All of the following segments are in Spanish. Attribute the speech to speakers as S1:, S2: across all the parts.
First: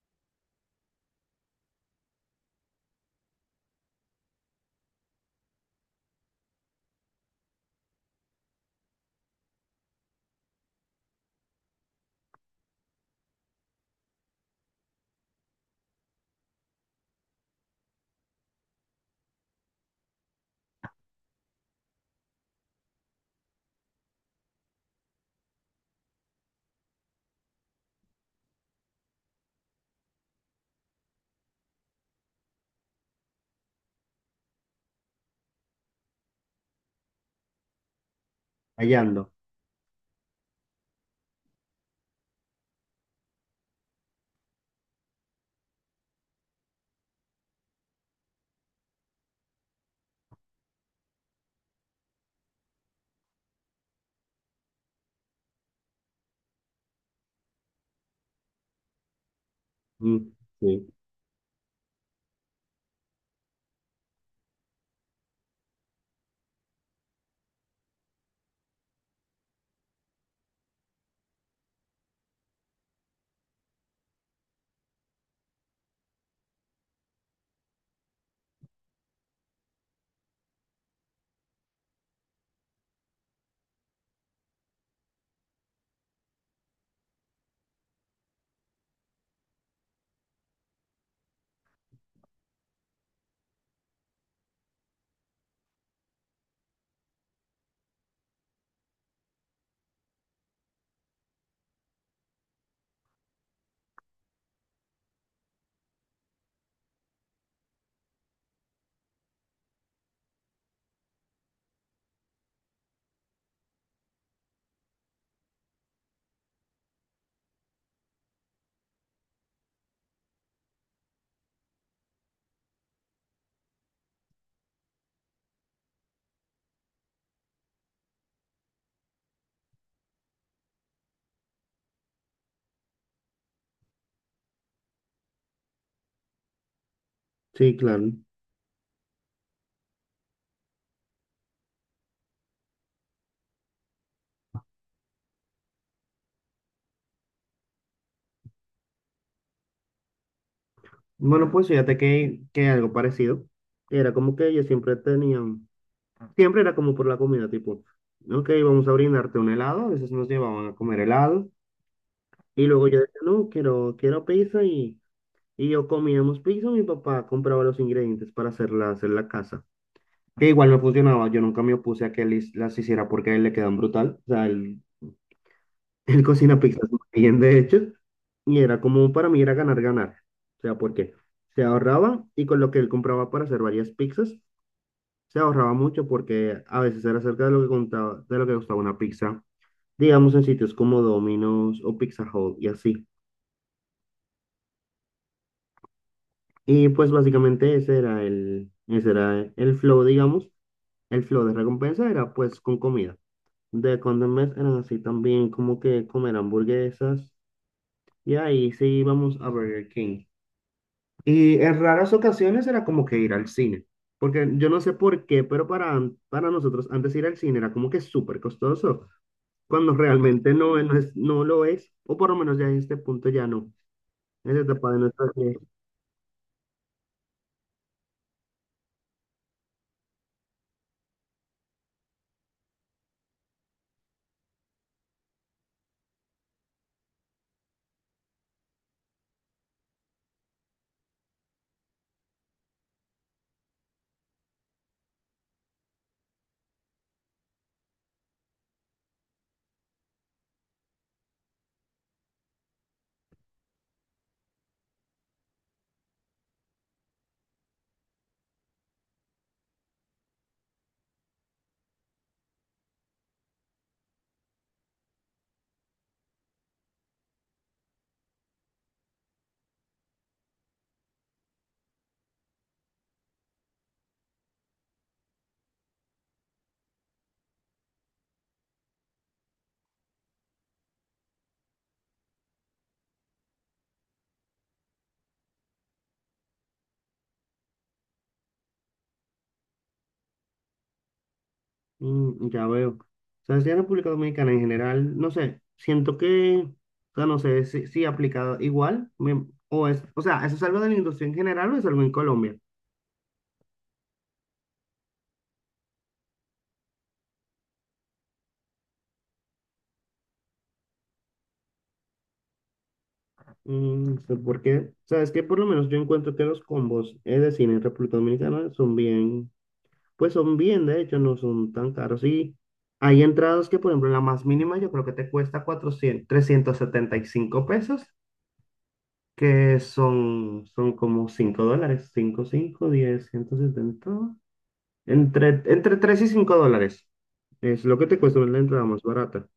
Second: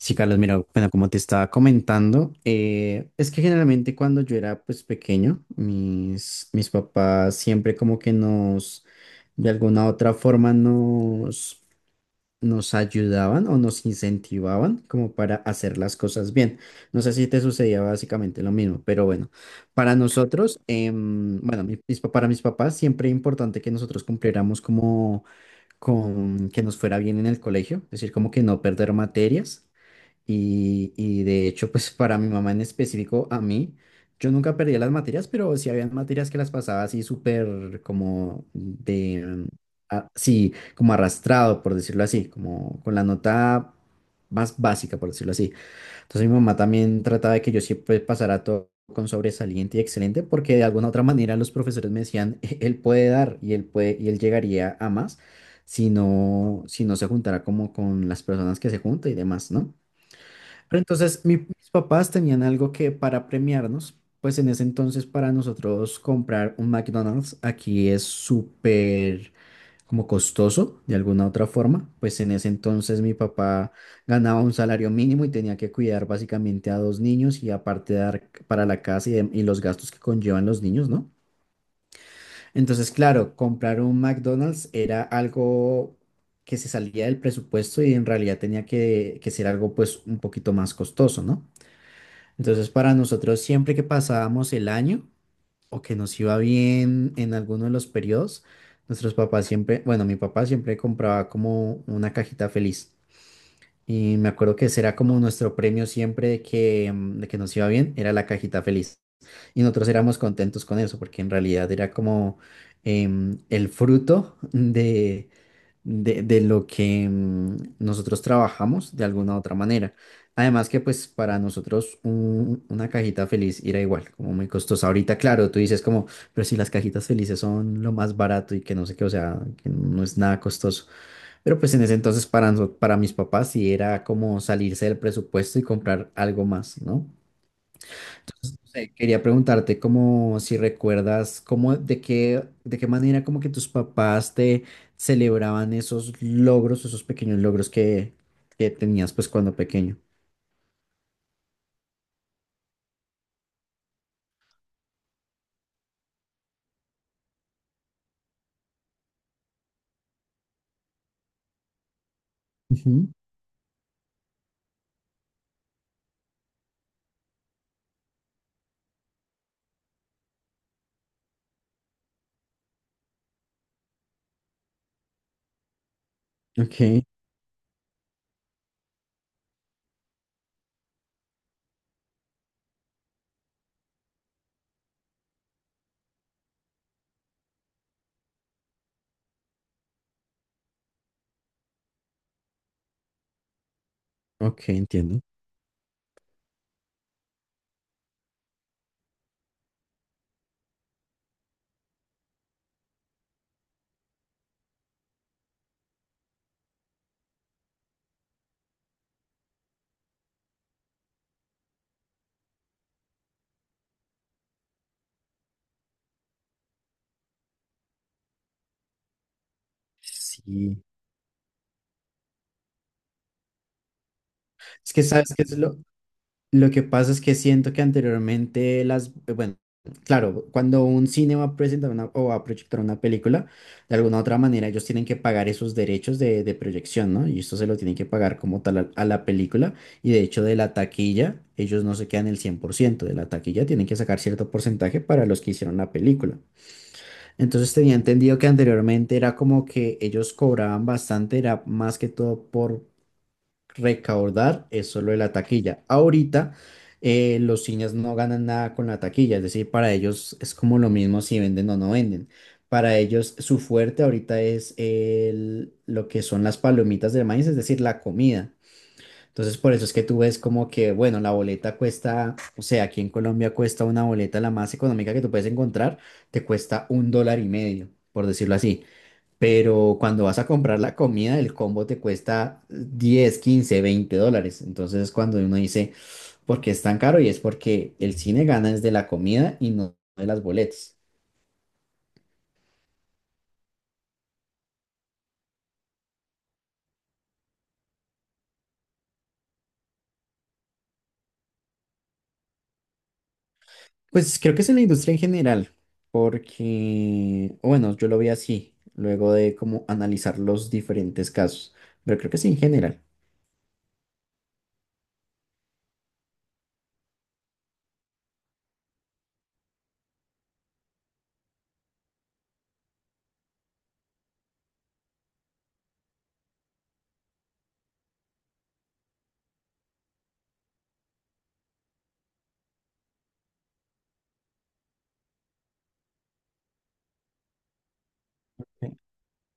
S1: Sí, Carlos, mira, bueno, como te estaba comentando, es que generalmente cuando yo era pues pequeño, mis papás siempre como que nos, de alguna otra forma nos ayudaban o nos incentivaban como para hacer las cosas bien. No sé si te sucedía básicamente lo mismo, pero bueno, para nosotros, bueno, para mis papás siempre importante que nosotros cumpliéramos como con que nos fuera bien en el colegio, es decir, como que no perder materias y de hecho, pues para mi mamá en específico, a mí, yo nunca perdía las materias, pero sí había materias que las pasaba así súper como de,
S2: Hallando.
S1: sí, como arrastrado, por decirlo así, como con la nota más básica, por decirlo así. Entonces mi mamá también trataba de que yo siempre pasara todo con sobresaliente y excelente, porque de alguna otra manera los profesores me decían, Él puede dar y él puede, y él llegaría a más si no, si no se juntara como con las personas que se junta y demás, ¿no?"
S2: Mm,
S1: Pero
S2: sí,
S1: entonces mis papás tenían algo que para premiarnos, pues en ese entonces para nosotros comprar un McDonald's aquí es súper como costoso de alguna otra forma, pues en ese entonces mi papá ganaba un salario mínimo y tenía que cuidar básicamente a dos niños y aparte dar para la casa y los gastos que conllevan los niños, ¿no? Entonces, claro, comprar un McDonald's era algo que se salía del presupuesto y en realidad tenía que ser algo pues un poquito más costoso, ¿no? Entonces, para nosotros, siempre que pasábamos el año o que nos iba bien en alguno de los periodos, nuestros papás siempre, bueno, mi papá siempre compraba como una cajita feliz. Y me acuerdo que ese era como nuestro premio siempre de que, de que nos iba bien, era la cajita feliz. Y nosotros éramos contentos con eso, porque en realidad era como el fruto de lo que nosotros trabajamos de alguna otra manera. Además que pues para nosotros una cajita feliz era igual, como muy costosa. Ahorita, claro, tú dices como, pero si las cajitas felices son lo más barato y que no sé qué, o sea, que no es nada costoso. Pero pues en ese entonces para mis papás sí era como salirse del presupuesto y comprar algo más, ¿no?
S2: sí, claro.
S1: No sé, quería preguntarte como si recuerdas cómo de qué manera como que tus papás te celebraban esos logros, esos pequeños logros que tenías pues cuando pequeño.
S2: Bueno, pues fíjate que algo parecido. Era como que ellos siempre tenían, siempre era como por la comida, tipo, ok, vamos a brindarte un helado, a veces nos llevaban a comer helado. Y luego yo
S1: Ujú.
S2: decía, no, quiero pizza y yo comíamos pizza. Mi papá compraba los ingredientes para hacerla, hacer la casa. Que igual no funcionaba, yo nunca me opuse a que él las hiciera porque a él le quedan brutal. O sea, él el cocina
S1: Ok.
S2: pizzas muy bien, de hecho, y era como para mí era ganar, ganar. O sea, porque se ahorraba, y con lo que él compraba para hacer varias pizzas se ahorraba mucho, porque a veces era cerca de lo que contaba, de lo que costaba una pizza, digamos en sitios como Domino's o Pizza Hut y así.
S1: Ok, entiendo.
S2: Y pues básicamente ese era el flow, digamos, el flow de recompensa era pues con comida. De cuando en vez eran así también como que comer hamburguesas, y ahí sí íbamos a Burger King. Y en raras ocasiones era como que ir al cine, porque yo no sé por qué, pero para nosotros antes ir al cine era como que súper costoso, cuando realmente no,
S1: Sí.
S2: no es, no lo es, o por lo menos ya en este punto ya no, en esta etapa
S1: Es
S2: de
S1: que
S2: nuestra
S1: sabes que
S2: vida.
S1: es lo que pasa es que siento que anteriormente las, bueno, claro, cuando un cine va a presentar una, o va a proyectar una película, de alguna u otra manera ellos tienen que pagar esos derechos de proyección, ¿no? Y esto se lo tienen que pagar como tal a la película. Y de hecho de la taquilla, ellos no se quedan el 100% de la taquilla, tienen que sacar cierto porcentaje para los que hicieron la película. Entonces tenía entendido que anteriormente era como que ellos cobraban bastante, era más que todo por recaudar es solo de la taquilla. Ahorita los cines no ganan nada con la taquilla, es decir, para ellos es como lo mismo si venden o no venden. Para ellos su fuerte ahorita es lo que son las palomitas de maíz, es decir, la comida. Entonces por eso es que tú ves como que, bueno, la boleta cuesta, o sea, aquí en Colombia cuesta una boleta la más económica que tú puedes encontrar, te cuesta 1,5 dólares, por decirlo así. Pero cuando vas a comprar la comida, el combo te cuesta 10, 15, 20 dólares. Entonces es cuando uno dice, ¿por qué es tan caro? Y es porque el cine gana desde la comida y no de las boletas.
S2: Ya veo. O sea, si en República Dominicana en general, no sé, siento que, o sea, no sé si aplicado igual, o sea, ¿eso es algo de la industria en general o es algo en Colombia?
S1: Pues creo que es en la industria en general, porque, o bueno, yo lo vi así, luego de como analizar los diferentes casos, pero creo que sí en general.
S2: Mm, sé ¿Por Sabes que por lo menos yo encuentro que los combos de cine en República Dominicana son bien, pues son bien, de hecho, no son tan caros. Y hay entradas que, por ejemplo, la más mínima yo creo que te cuesta cuatrocientos trescientos setenta y cinco pesos, que son como $5, cinco cinco diez ciento setenta, entre 3 y 5 dólares. Es lo que te cuesta la entrada más barata.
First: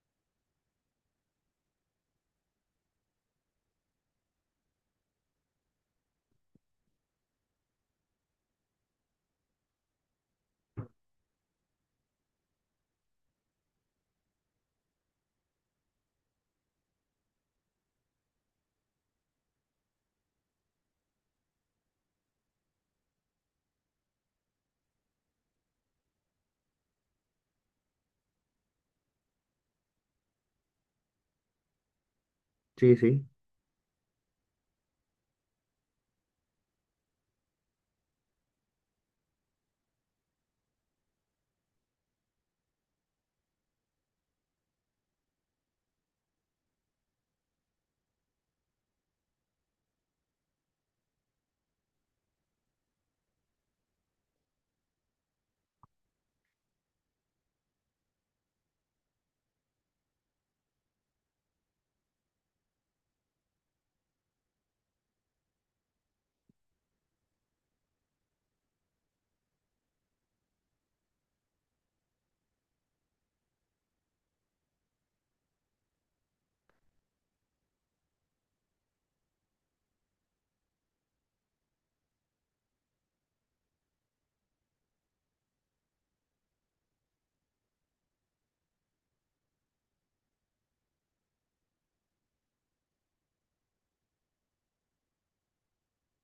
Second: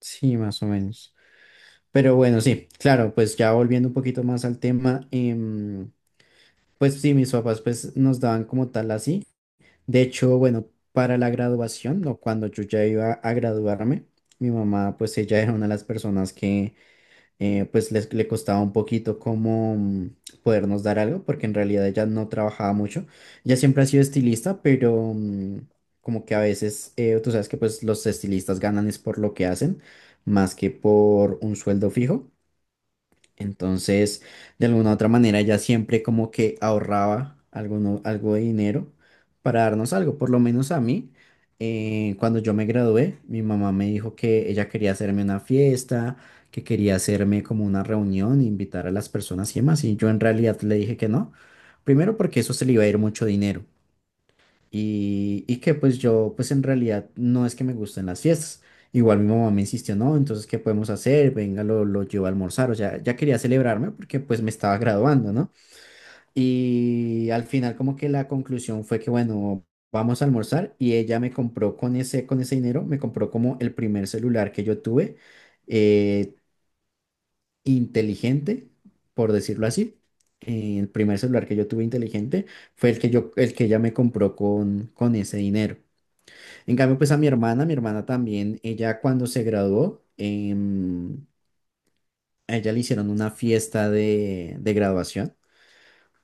S1: Sí, más o menos. Pero bueno, sí, claro, pues ya volviendo un poquito más al tema, pues sí, mis papás pues nos daban como tal así. De hecho, bueno, para la graduación o cuando yo ya iba a graduarme, mi mamá, pues ella era una de las personas que pues le costaba un poquito como podernos dar algo, porque en realidad ella no trabajaba mucho. Ella siempre ha sido estilista, pero como que a veces, tú sabes que pues los estilistas ganan es por lo que hacen, más que por un sueldo fijo.
S2: Sí, sí.
S1: Entonces, de alguna u otra manera, ella siempre como que ahorraba algo de dinero para darnos algo. Por lo menos a mí, cuando yo me gradué, mi mamá me dijo que ella quería hacerme una fiesta, que quería hacerme como una reunión, invitar a las personas y demás. Y yo en realidad le dije que no. Primero porque eso se le iba a ir mucho dinero y que pues yo pues en realidad no es que me gusten las fiestas. Igual mi mamá me insistió, no, entonces, ¿qué podemos hacer? Venga, lo llevo a almorzar. O sea, ya quería celebrarme porque pues me estaba graduando, ¿no? Y al final como que la conclusión fue que, bueno, vamos a almorzar y ella me compró con ese dinero, me compró como el primer celular que yo tuve, eh, inteligente, por decirlo así. El primer celular que yo tuve inteligente fue el que ella me compró con ese dinero. En cambio, pues a mi hermana también, ella cuando se graduó, a ella le hicieron una fiesta de graduación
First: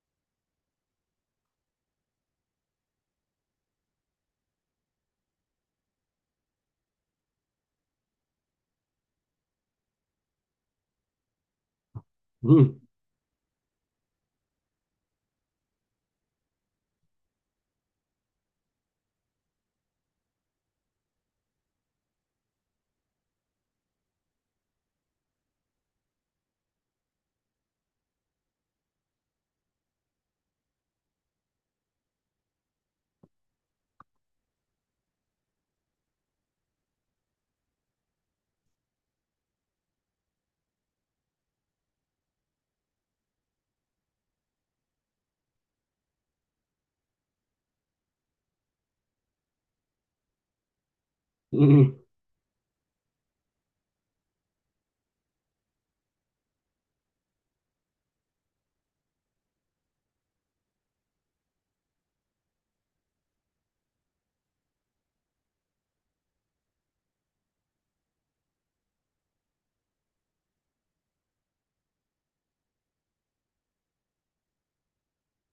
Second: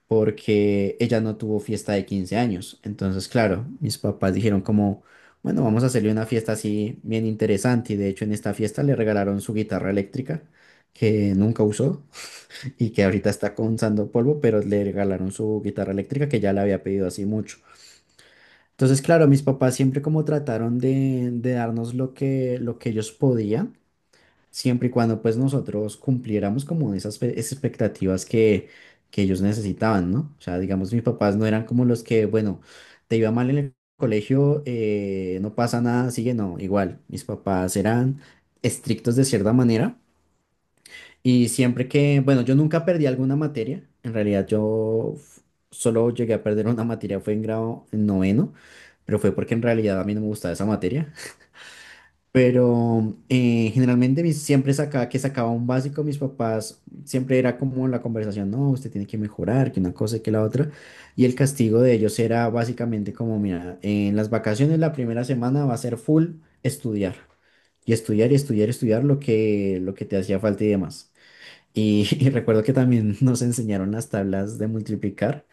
S1: porque ella no tuvo fiesta de 15 años. Entonces, claro, mis papás dijeron como, bueno, vamos a hacerle una fiesta así bien interesante. Y de hecho, en esta fiesta le regalaron su guitarra eléctrica que nunca usó y que ahorita está con sando polvo, pero le regalaron su guitarra eléctrica que ya la había pedido así mucho. Entonces, claro, mis papás siempre como trataron de darnos lo que ellos podían, siempre y cuando pues nosotros cumpliéramos como esas expectativas que ellos necesitaban, ¿no? O sea, digamos, mis papás no eran como los que, bueno, te iba mal en el colegio, no pasa nada, sigue, no, igual, mis papás eran estrictos de cierta manera y siempre que, bueno, yo nunca perdí alguna materia, en realidad yo solo llegué a perder una materia, fue en grado noveno pero fue porque en realidad a mí no me gustaba esa materia.
S2: Mm, mm.
S1: Pero generalmente siempre sacaba un básico, mis papás siempre era como la conversación, no, usted tiene que mejorar, que una cosa y que la otra. Y el castigo de ellos era básicamente como, mira, en las vacaciones la primera semana va a ser full estudiar. Y estudiar y estudiar y estudiar lo que te hacía falta y demás. Y, y recuerdo que también nos enseñaron las tablas de multiplicar.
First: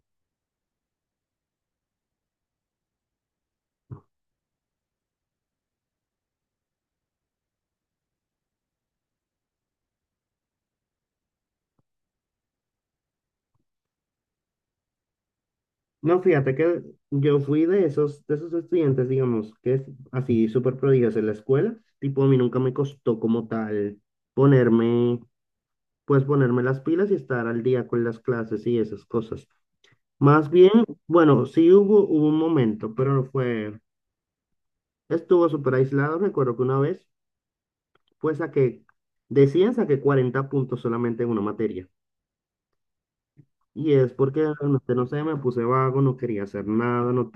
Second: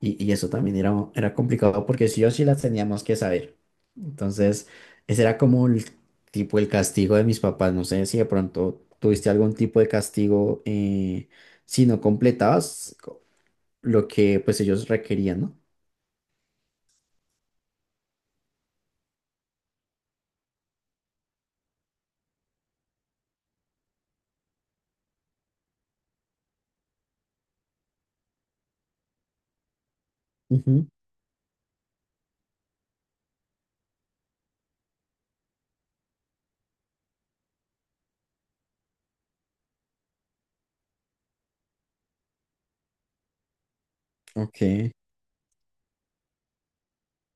S1: Y eso también era complicado porque sí o sí las teníamos que saber. Entonces, ese era como el tipo el castigo de mis papás. No sé si de pronto tuviste algún tipo de castigo si no completabas lo que pues ellos requerían, ¿no?
S2: No, fíjate que yo fui de esos estudiantes, digamos, que es así súper prodigios en la escuela. Tipo, a mí nunca me costó como tal ponerme, pues ponerme las pilas y estar al día con las clases y esas cosas. Más bien,
S1: Ujú.
S2: bueno, sí hubo un momento, pero no fue, estuvo súper aislado. Recuerdo que una vez, pues saqué, decían saqué 40 puntos solamente en una materia. Y es porque
S1: Ok.
S2: realmente, no sé, me puse vago, no quería hacer nada, no,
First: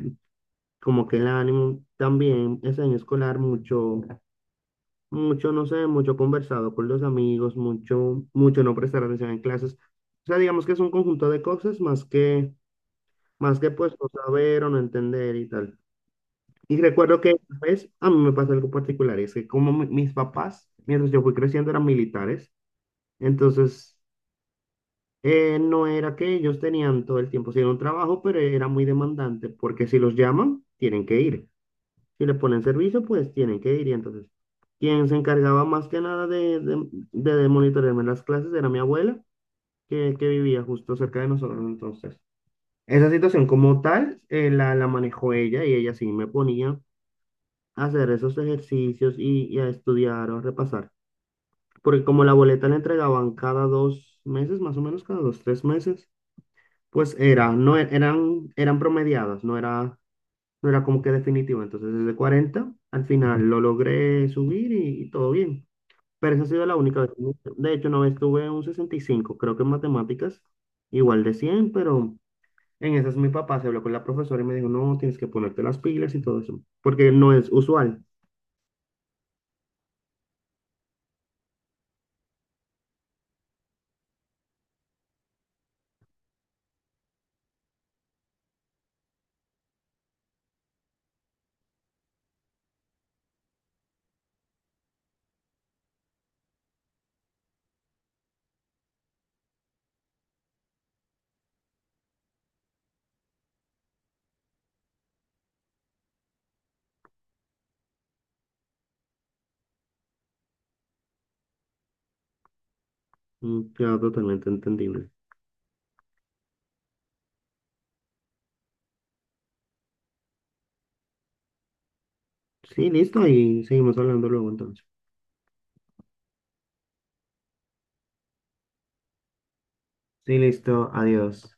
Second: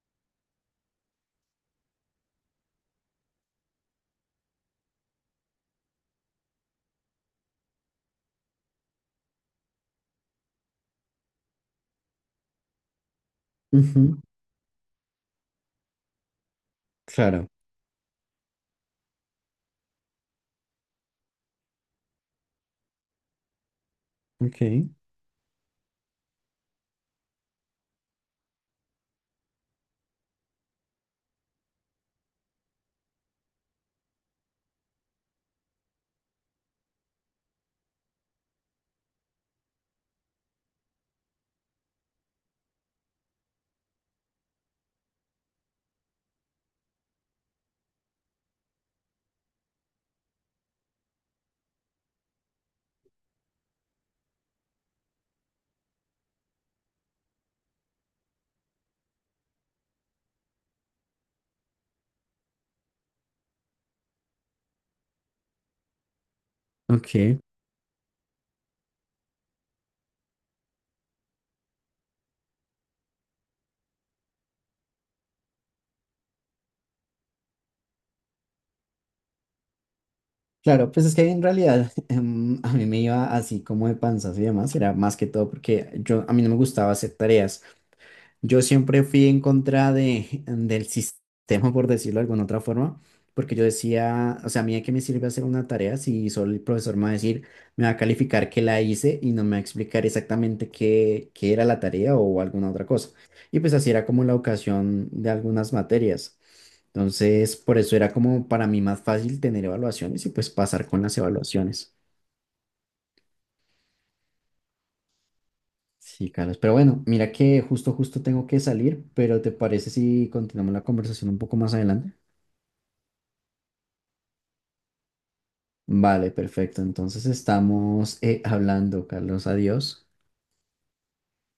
S2: como que el ánimo también ese año escolar mucho mucho, no sé, mucho conversado con los amigos, mucho mucho no prestar atención en clases. O sea, digamos que es un conjunto de cosas, más que pues no
S1: Ujú,
S2: saber o no entender y tal. Y recuerdo que
S1: claro.
S2: pues a mí me pasó algo particular, y es que como mis papás, mientras yo fui creciendo, eran militares. Entonces,
S1: Ok,
S2: no era que ellos tenían todo el tiempo, sí era un trabajo, pero era muy demandante, porque si los llaman, tienen que ir. Si le ponen servicio, pues tienen que ir. Y entonces, quien se encargaba más que nada de monitorearme las clases era mi abuela, que vivía justo cerca de nosotros. Entonces, esa situación como tal, la manejó ella, y ella sí me ponía a hacer esos ejercicios, y a estudiar o a repasar. Porque como la boleta la entregaban cada 2 meses, más o menos cada 2, 3 meses, pues era, no eran promediadas, no era como que definitivo. Entonces, desde 40 al final lo logré subir, y todo bien. Pero esa ha sido la única vez.
S1: ok.
S2: De hecho, una vez tuve un 65, creo que en matemáticas, igual de 100, pero en esas mi papá se habló con la profesora y me dijo, no, tienes que ponerte las pilas y todo eso, porque no es usual.
S1: Claro, pues es que en realidad a mí me iba así como de panzas y demás, era más que todo porque yo a mí no me gustaba hacer tareas. Yo siempre fui en contra del sistema, por decirlo de alguna otra forma, porque yo decía, o sea, a mí de qué me sirve hacer una tarea si solo el profesor me va a decir, me va a calificar que la hice y no me va a explicar exactamente qué era la tarea o alguna otra cosa. Y pues así era como la ocasión de algunas materias. Entonces, por eso era como para mí más fácil tener evaluaciones y pues pasar con las evaluaciones.
S2: Queda totalmente entendible.
S1: Sí, Carlos. Pero bueno, mira que justo, justo tengo que salir, pero ¿te parece si continuamos la conversación un poco más adelante?
S2: Sí, listo, y seguimos hablando luego entonces.
S1: Vale, perfecto. Entonces estamos hablando, Carlos. Adiós.
S2: Sí, listo, adiós.